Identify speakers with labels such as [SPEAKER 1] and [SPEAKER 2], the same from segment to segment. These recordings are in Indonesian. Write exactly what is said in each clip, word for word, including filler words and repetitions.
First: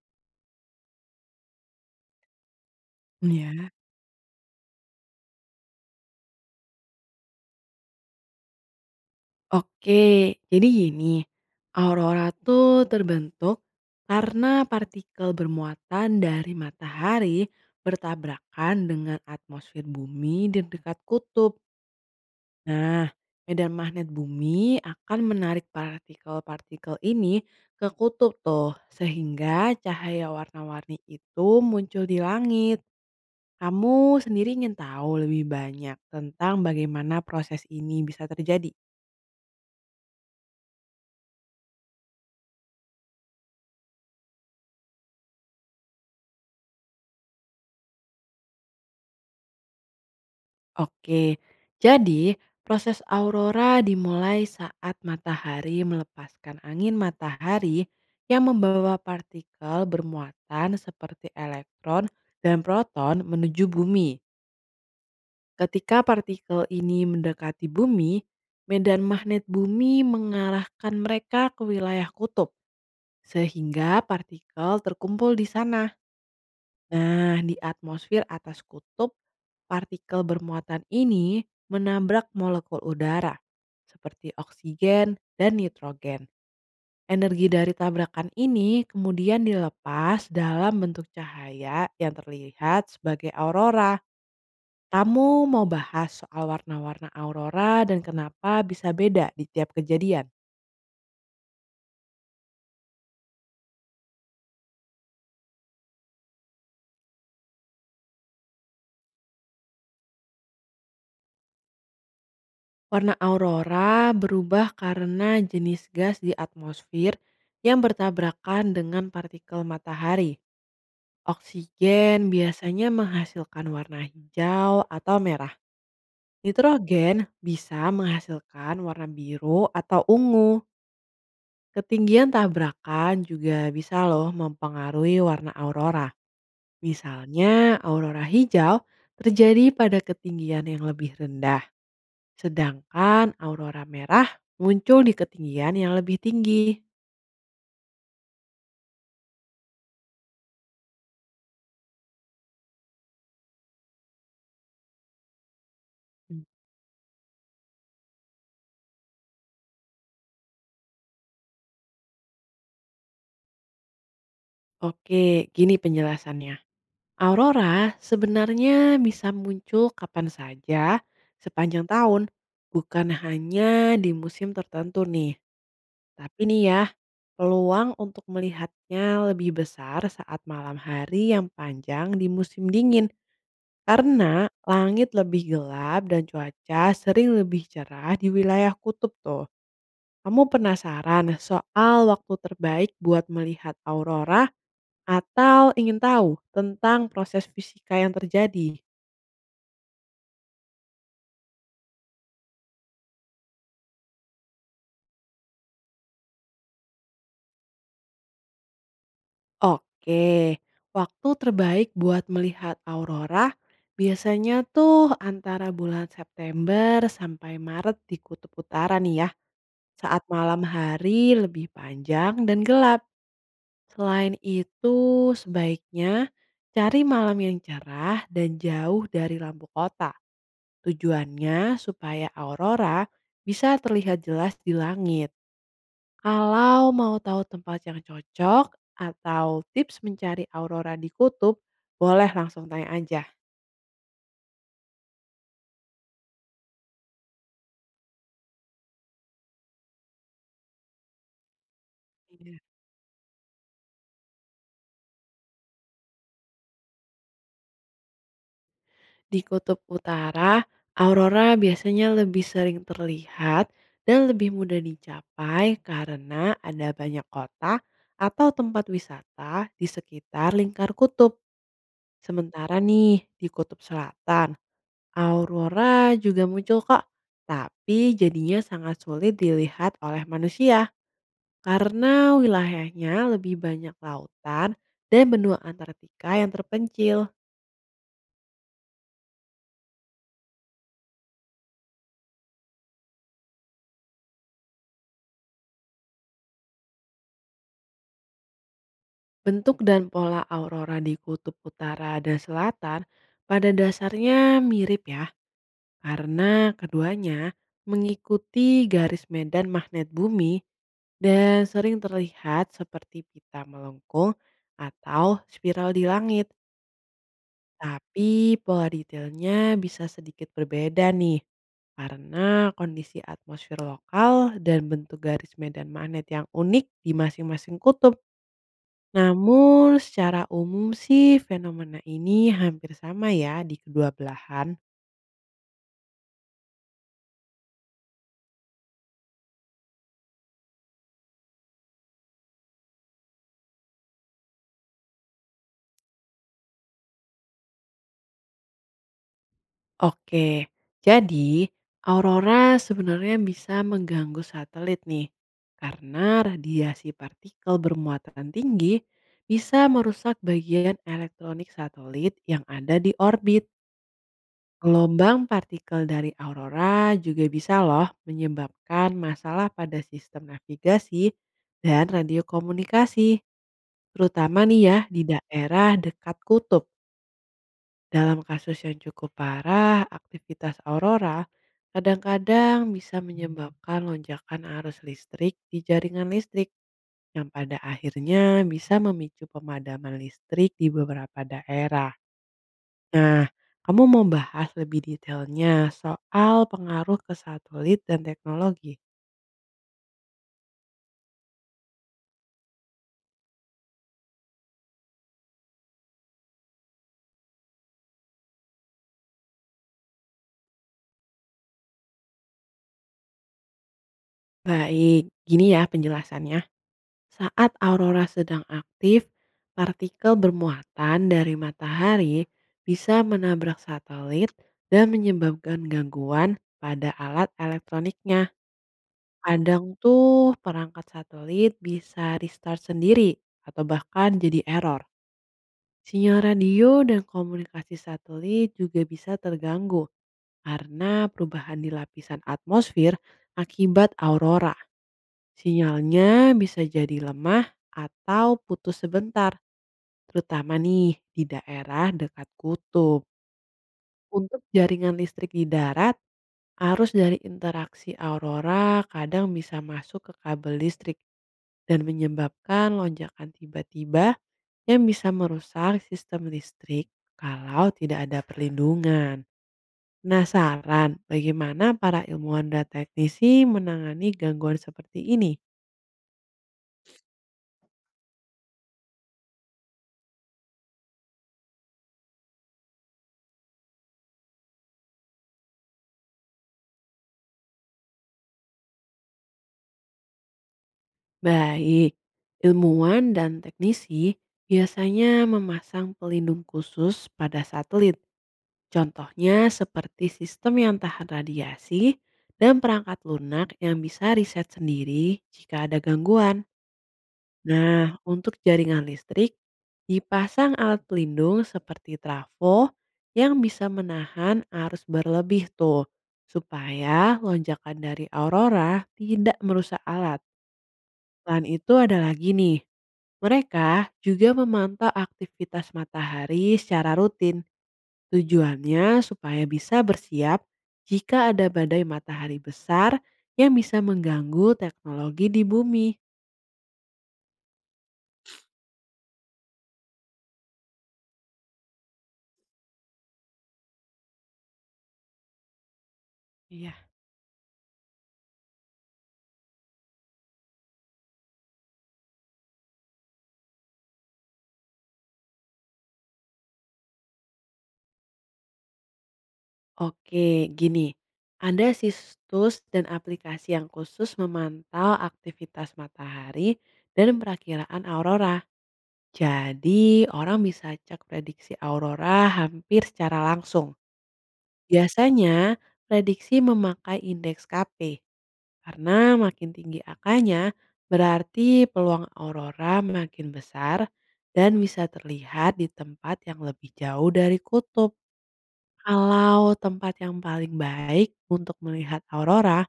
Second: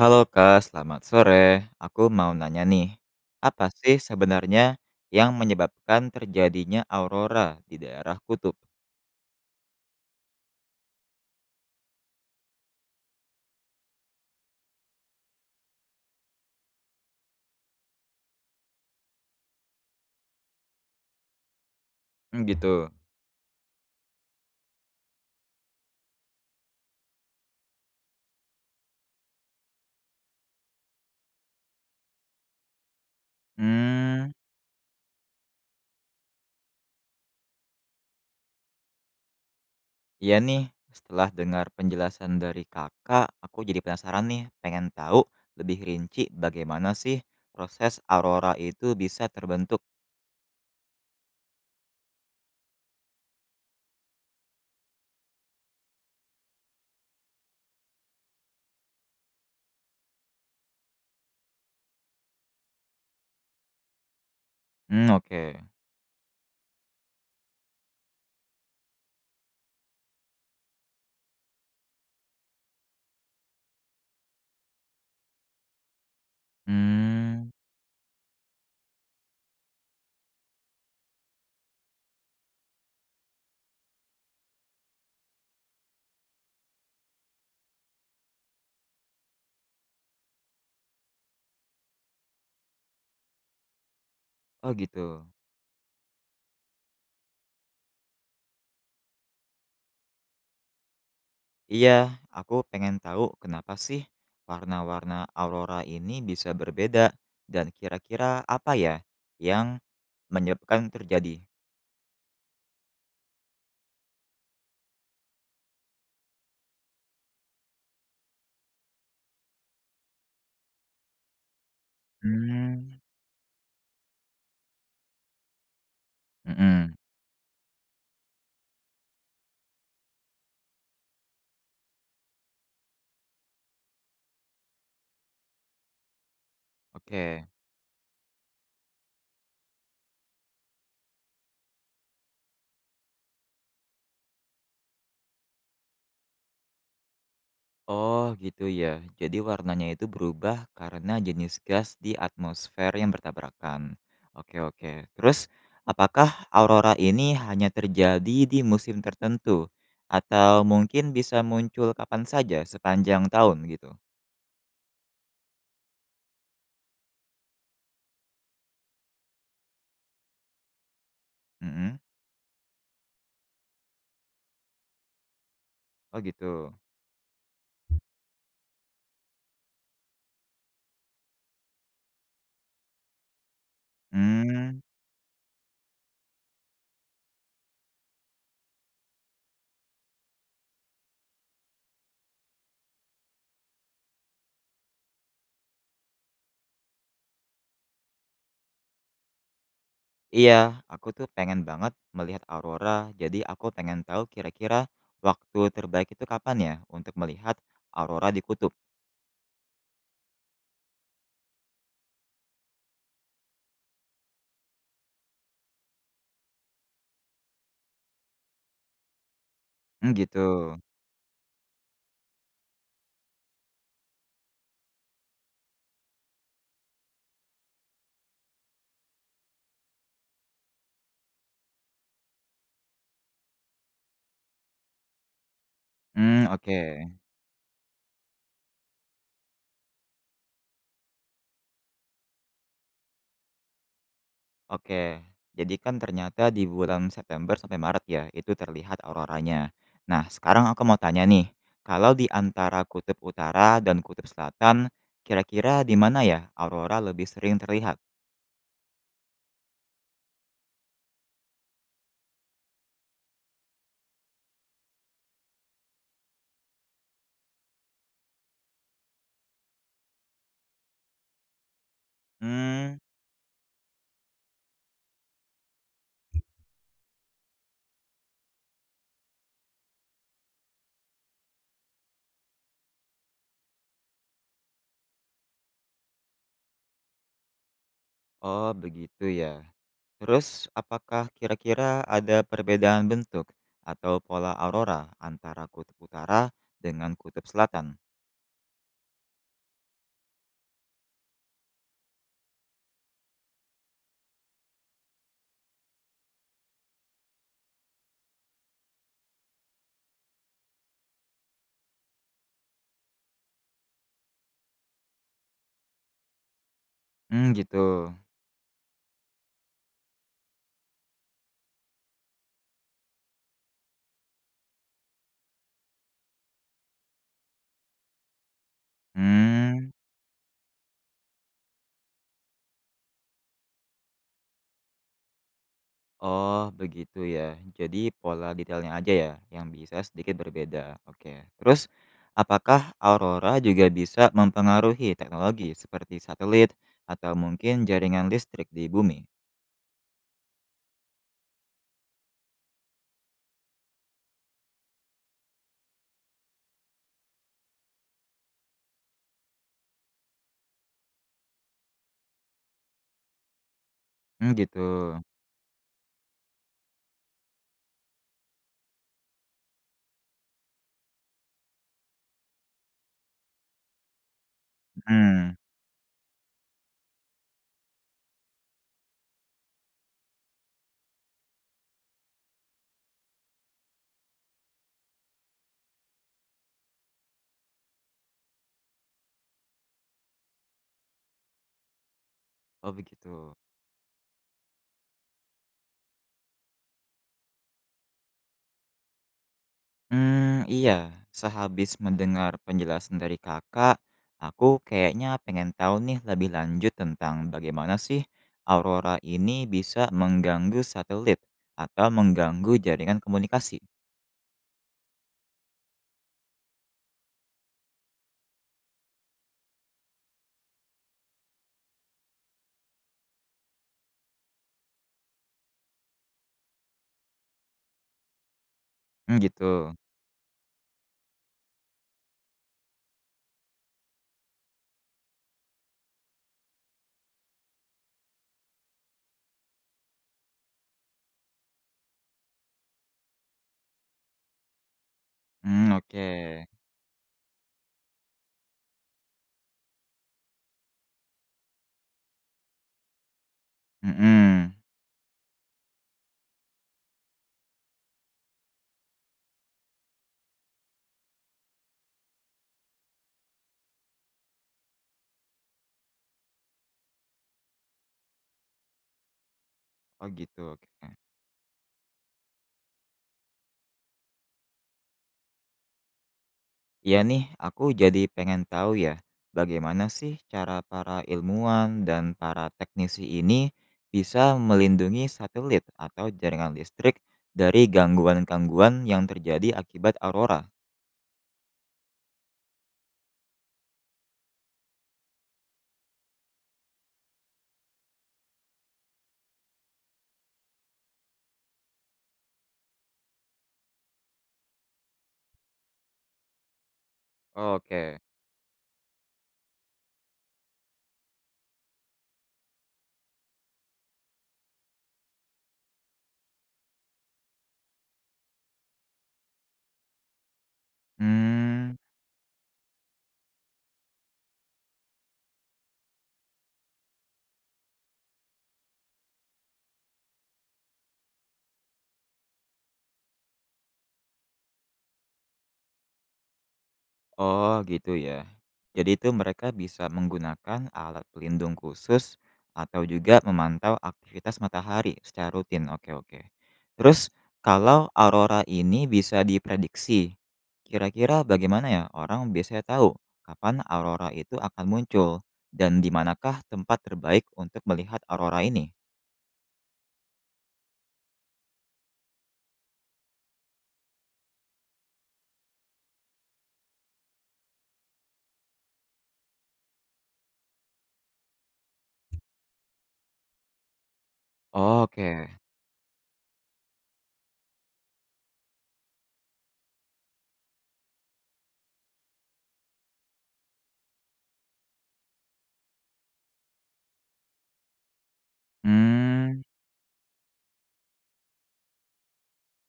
[SPEAKER 1] Halo Kak, selamat sore. Aku mau nanya nih,
[SPEAKER 2] Mmm,
[SPEAKER 1] apa
[SPEAKER 2] ya.
[SPEAKER 1] sih sebenarnya yang menyebabkan terjadinya aurora di daerah kutub?
[SPEAKER 2] Oke, jadi gini, aurora tuh terbentuk karena partikel bermuatan dari matahari bertabrakan dengan atmosfer bumi di dekat kutub.
[SPEAKER 1] Hmm, gitu.
[SPEAKER 2] Nah, medan magnet bumi akan menarik partikel-partikel ini ke kutub tuh, sehingga cahaya warna-warni itu muncul di langit. Kamu
[SPEAKER 1] Hmm,
[SPEAKER 2] sendiri ingin tahu lebih banyak tentang bagaimana proses ini bisa terjadi?
[SPEAKER 1] iya nih, setelah dengar penjelasan dari kakak, aku jadi penasaran nih, pengen tahu lebih rinci bagaimana sih proses aurora itu bisa terbentuk.
[SPEAKER 2] Oke, jadi proses aurora dimulai saat matahari melepaskan angin matahari yang membawa partikel bermuatan seperti elektron dan proton menuju bumi.
[SPEAKER 1] Hmm, oke.
[SPEAKER 2] Ketika partikel ini mendekati bumi, medan magnet bumi mengarahkan mereka ke wilayah kutub, sehingga partikel terkumpul di sana. Nah,
[SPEAKER 1] Hmm,
[SPEAKER 2] di atmosfer atas kutub, partikel bermuatan ini menabrak molekul udara seperti oksigen dan nitrogen. Energi dari tabrakan ini kemudian dilepas dalam bentuk cahaya yang terlihat sebagai aurora.
[SPEAKER 1] oh gitu.
[SPEAKER 2] Kamu mau bahas soal warna-warna aurora dan kenapa bisa beda di tiap kejadian?
[SPEAKER 1] Iya, aku pengen tahu kenapa sih warna-warna aurora ini bisa berbeda dan kira-kira apa ya yang menyebabkan terjadi?
[SPEAKER 2] Warna aurora berubah karena jenis gas di atmosfer yang bertabrakan dengan partikel matahari. Oksigen biasanya
[SPEAKER 1] Hmm.
[SPEAKER 2] menghasilkan warna hijau atau merah.
[SPEAKER 1] Mm-mm.
[SPEAKER 2] Nitrogen bisa menghasilkan warna biru atau ungu. Ketinggian tabrakan juga bisa loh mempengaruhi warna aurora.
[SPEAKER 1] Oke.
[SPEAKER 2] Misalnya aurora hijau terjadi pada ketinggian yang lebih rendah, sedangkan aurora merah muncul di ketinggian yang lebih tinggi.
[SPEAKER 1] Oh gitu ya. Jadi warnanya itu berubah karena jenis gas di atmosfer yang bertabrakan. Oke oke. Terus apakah aurora ini hanya terjadi di musim tertentu atau mungkin bisa muncul kapan saja sepanjang tahun gitu?
[SPEAKER 2] Oke, gini penjelasannya. Aurora sebenarnya bisa muncul kapan saja sepanjang
[SPEAKER 1] Mm-mm.
[SPEAKER 2] tahun, bukan hanya di musim tertentu nih.
[SPEAKER 1] Oh
[SPEAKER 2] Tapi nih
[SPEAKER 1] gitu?
[SPEAKER 2] ya, peluang untuk melihatnya lebih besar saat malam hari yang panjang di musim dingin karena
[SPEAKER 1] Mmm,
[SPEAKER 2] langit lebih gelap dan cuaca sering lebih cerah di wilayah kutub tuh. Kamu penasaran soal waktu terbaik buat melihat aurora atau ingin tahu tentang proses fisika yang terjadi?
[SPEAKER 1] iya, aku tuh pengen banget melihat aurora, jadi aku pengen tahu kira-kira waktu terbaik itu kapan ya untuk melihat aurora di kutub?
[SPEAKER 2] Oke, waktu terbaik buat melihat aurora biasanya tuh antara bulan September sampai Maret di Kutub Utara nih ya,
[SPEAKER 1] Mmm,
[SPEAKER 2] saat
[SPEAKER 1] gitu.
[SPEAKER 2] malam hari lebih panjang dan gelap. Selain itu, sebaiknya cari malam yang cerah dan jauh dari lampu kota. Tujuannya supaya aurora bisa terlihat jelas di langit.
[SPEAKER 1] Mmm, oke
[SPEAKER 2] Kalau mau tahu tempat yang cocok atau tips mencari aurora di kutub, boleh langsung tanya aja.
[SPEAKER 1] oke. Jadi kan ternyata di bulan September sampai Maret ya, itu terlihat auroranya. Nah, sekarang aku mau tanya nih, kalau di
[SPEAKER 2] Iya.
[SPEAKER 1] antara kutub utara dan kutub selatan, kira-kira di mana ya aurora lebih sering terlihat?
[SPEAKER 2] Di kutub utara, aurora biasanya lebih sering terlihat dan lebih mudah dicapai karena ada banyak kota atau tempat wisata di sekitar lingkar kutub. Sementara
[SPEAKER 1] Mmm,
[SPEAKER 2] nih, di kutub selatan, aurora juga muncul kok, tapi jadinya sangat sulit dilihat oleh manusia, karena wilayahnya lebih banyak lautan dan benua Antartika yang terpencil.
[SPEAKER 1] oh begitu ya. Terus, apakah kira-kira ada perbedaan bentuk atau pola aurora antara kutub utara dengan kutub selatan?
[SPEAKER 2] Bentuk dan pola aurora di kutub utara dan selatan pada dasarnya mirip ya, karena keduanya mengikuti garis medan magnet bumi dan sering terlihat seperti pita melengkung atau spiral di langit.
[SPEAKER 1] Hmm, gitu.
[SPEAKER 2] Tapi pola detailnya bisa sedikit berbeda nih, karena kondisi atmosfer lokal dan bentuk garis medan magnet yang unik di masing-masing kutub. Namun
[SPEAKER 1] Hmm,
[SPEAKER 2] secara umum sih fenomena ini hampir sama ya di kedua belahan.
[SPEAKER 1] oh begitu ya. Jadi pola detailnya aja ya yang bisa sedikit berbeda. Oke. Terus, apakah aurora juga bisa mempengaruhi teknologi seperti satelit atau mungkin jaringan listrik di bumi?
[SPEAKER 2] Oke, jadi aurora sebenarnya bisa mengganggu satelit nih, karena radiasi partikel bermuatan tinggi bisa merusak bagian elektronik satelit yang ada di orbit.
[SPEAKER 1] Hmm, gitu.
[SPEAKER 2] Gelombang partikel dari aurora juga bisa loh menyebabkan masalah pada sistem navigasi dan radio komunikasi, terutama nih ya di
[SPEAKER 1] Hmm,
[SPEAKER 2] daerah dekat kutub. Dalam kasus yang cukup parah, aktivitas aurora kadang-kadang bisa menyebabkan lonjakan arus listrik di jaringan listrik yang pada akhirnya bisa memicu pemadaman listrik di beberapa daerah.
[SPEAKER 1] oh
[SPEAKER 2] Nah,
[SPEAKER 1] begitu.
[SPEAKER 2] kamu mau bahas lebih detailnya soal pengaruh ke satelit dan teknologi?
[SPEAKER 1] Hmm iya, sehabis mendengar penjelasan dari Kakak, aku kayaknya pengen tahu nih lebih lanjut tentang bagaimana sih aurora ini bisa mengganggu satelit atau mengganggu jaringan komunikasi?
[SPEAKER 2] Baik, gini ya penjelasannya. Saat aurora sedang aktif, partikel bermuatan dari matahari bisa menabrak satelit dan menyebabkan gangguan pada alat elektroniknya.
[SPEAKER 1] Mmm,
[SPEAKER 2] Kadang
[SPEAKER 1] gitu.
[SPEAKER 2] tuh perangkat satelit bisa restart sendiri atau bahkan jadi error. Sinyal radio dan komunikasi satelit juga bisa terganggu karena perubahan di lapisan atmosfer akibat aurora.
[SPEAKER 1] Hmm oke.
[SPEAKER 2] Sinyalnya bisa jadi lemah atau putus sebentar, terutama nih di daerah dekat kutub. Untuk
[SPEAKER 1] Hmm
[SPEAKER 2] jaringan listrik di darat, arus dari interaksi aurora kadang bisa masuk ke kabel listrik dan menyebabkan lonjakan tiba-tiba yang bisa merusak sistem listrik kalau tidak ada perlindungan.
[SPEAKER 1] Oh, gitu, oke.
[SPEAKER 2] Penasaran bagaimana para ilmuwan dan teknisi menangani gangguan seperti ini?
[SPEAKER 1] Iya nih, aku jadi pengen tahu ya, bagaimana sih cara para ilmuwan dan para teknisi ini bisa melindungi satelit atau jaringan listrik dari gangguan-gangguan yang terjadi akibat aurora?
[SPEAKER 2] Baik, ilmuwan dan teknisi biasanya memasang pelindung khusus pada satelit. Contohnya seperti sistem yang tahan radiasi dan perangkat lunak yang bisa riset sendiri jika ada gangguan. Nah,
[SPEAKER 1] Oke.
[SPEAKER 2] untuk jaringan listrik, dipasang alat pelindung seperti trafo yang bisa menahan arus berlebih tuh, supaya lonjakan dari aurora tidak merusak alat. Selain itu
[SPEAKER 1] Hmm.
[SPEAKER 2] ada lagi nih, mereka juga memantau aktivitas matahari secara rutin. Tujuannya supaya bisa bersiap jika ada badai matahari besar yang bisa mengganggu teknologi di bumi.
[SPEAKER 1] Oh gitu ya. Jadi itu mereka bisa menggunakan alat pelindung khusus atau juga memantau aktivitas matahari secara rutin. Oke oke.
[SPEAKER 2] Iya.
[SPEAKER 1] Terus kalau aurora ini bisa diprediksi, kira-kira bagaimana ya orang biasanya tahu kapan aurora itu akan muncul dan di manakah tempat terbaik untuk melihat aurora ini?
[SPEAKER 2] Oke, gini. Ada situs dan aplikasi yang khusus memantau aktivitas matahari dan perakiraan aurora. Jadi, orang bisa cek prediksi aurora hampir secara langsung.
[SPEAKER 1] Oke.
[SPEAKER 2] Biasanya, prediksi memakai indeks K P karena makin tinggi angkanya berarti peluang aurora makin besar dan bisa terlihat di tempat yang lebih jauh dari kutub.
[SPEAKER 1] Hmm.
[SPEAKER 2] Kalau tempat yang paling baik untuk melihat aurora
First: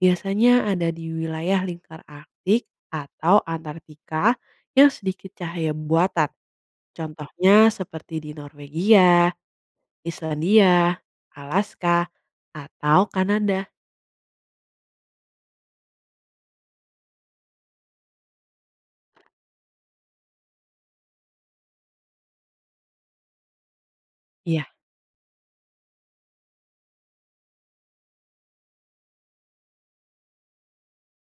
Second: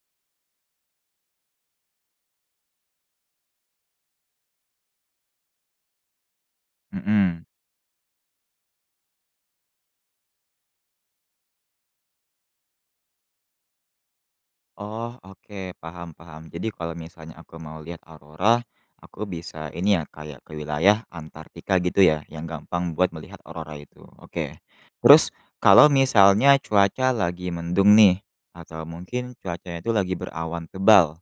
[SPEAKER 2] biasanya ada di wilayah lingkar Arktik atau Antartika yang sedikit cahaya buatan.
[SPEAKER 1] Mm-mm.
[SPEAKER 2] Contohnya seperti di Norwegia, Islandia, Alaska, atau Kanada?
[SPEAKER 1] Oh, oke, paham paham. Jadi kalau misalnya aku mau lihat aurora, aku bisa ini ya, kayak ke wilayah Antartika gitu ya, yang gampang buat melihat aurora itu. Oke.
[SPEAKER 2] Iya.
[SPEAKER 1] Terus kalau misalnya cuaca lagi mendung nih, atau mungkin cuacanya itu lagi berawan tebal.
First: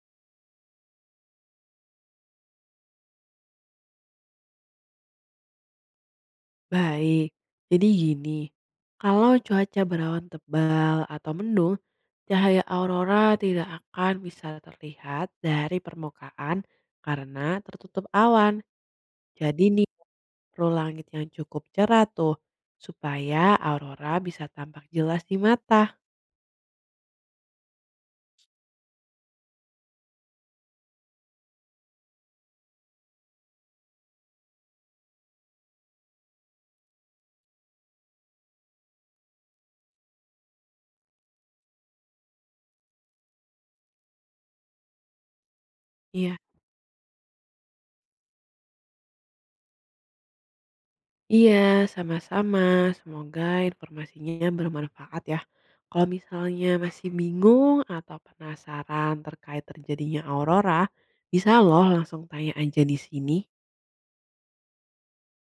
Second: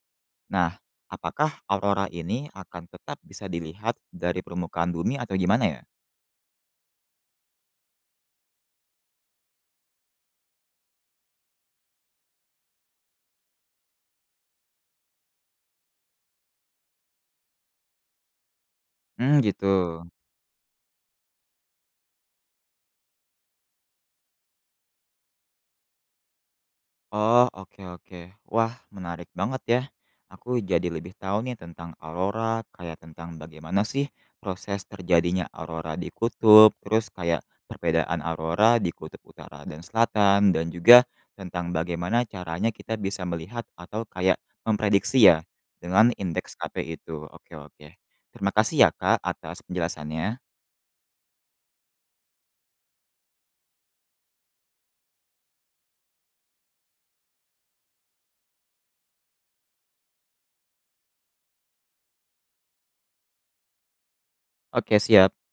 [SPEAKER 1] Nah, apakah aurora ini akan tetap bisa dilihat dari permukaan bumi atau gimana ya?
[SPEAKER 2] Baik, jadi gini, kalau cuaca berawan tebal atau mendung, cahaya aurora tidak akan bisa terlihat dari permukaan karena tertutup awan.
[SPEAKER 1] Hmm, gitu.
[SPEAKER 2] Jadi nih, perlu langit yang cukup cerah tuh, supaya aurora bisa tampak jelas di mata.
[SPEAKER 1] Oh, oke oke. Wah, menarik banget ya. Aku jadi lebih tahu nih tentang aurora, kayak tentang bagaimana sih proses terjadinya aurora di kutub, terus kayak perbedaan aurora di kutub utara dan selatan, dan juga tentang bagaimana caranya kita bisa melihat atau kayak memprediksi ya dengan
[SPEAKER 2] Iya.
[SPEAKER 1] indeks K P itu. Oke oke. Terima kasih ya Kak atas penjelasannya.
[SPEAKER 2] Iya, sama-sama. Semoga informasinya bermanfaat ya. Kalau misalnya masih bingung atau penasaran terkait terjadinya aurora, bisa loh langsung tanya aja di sini.
[SPEAKER 1] Oke, siap.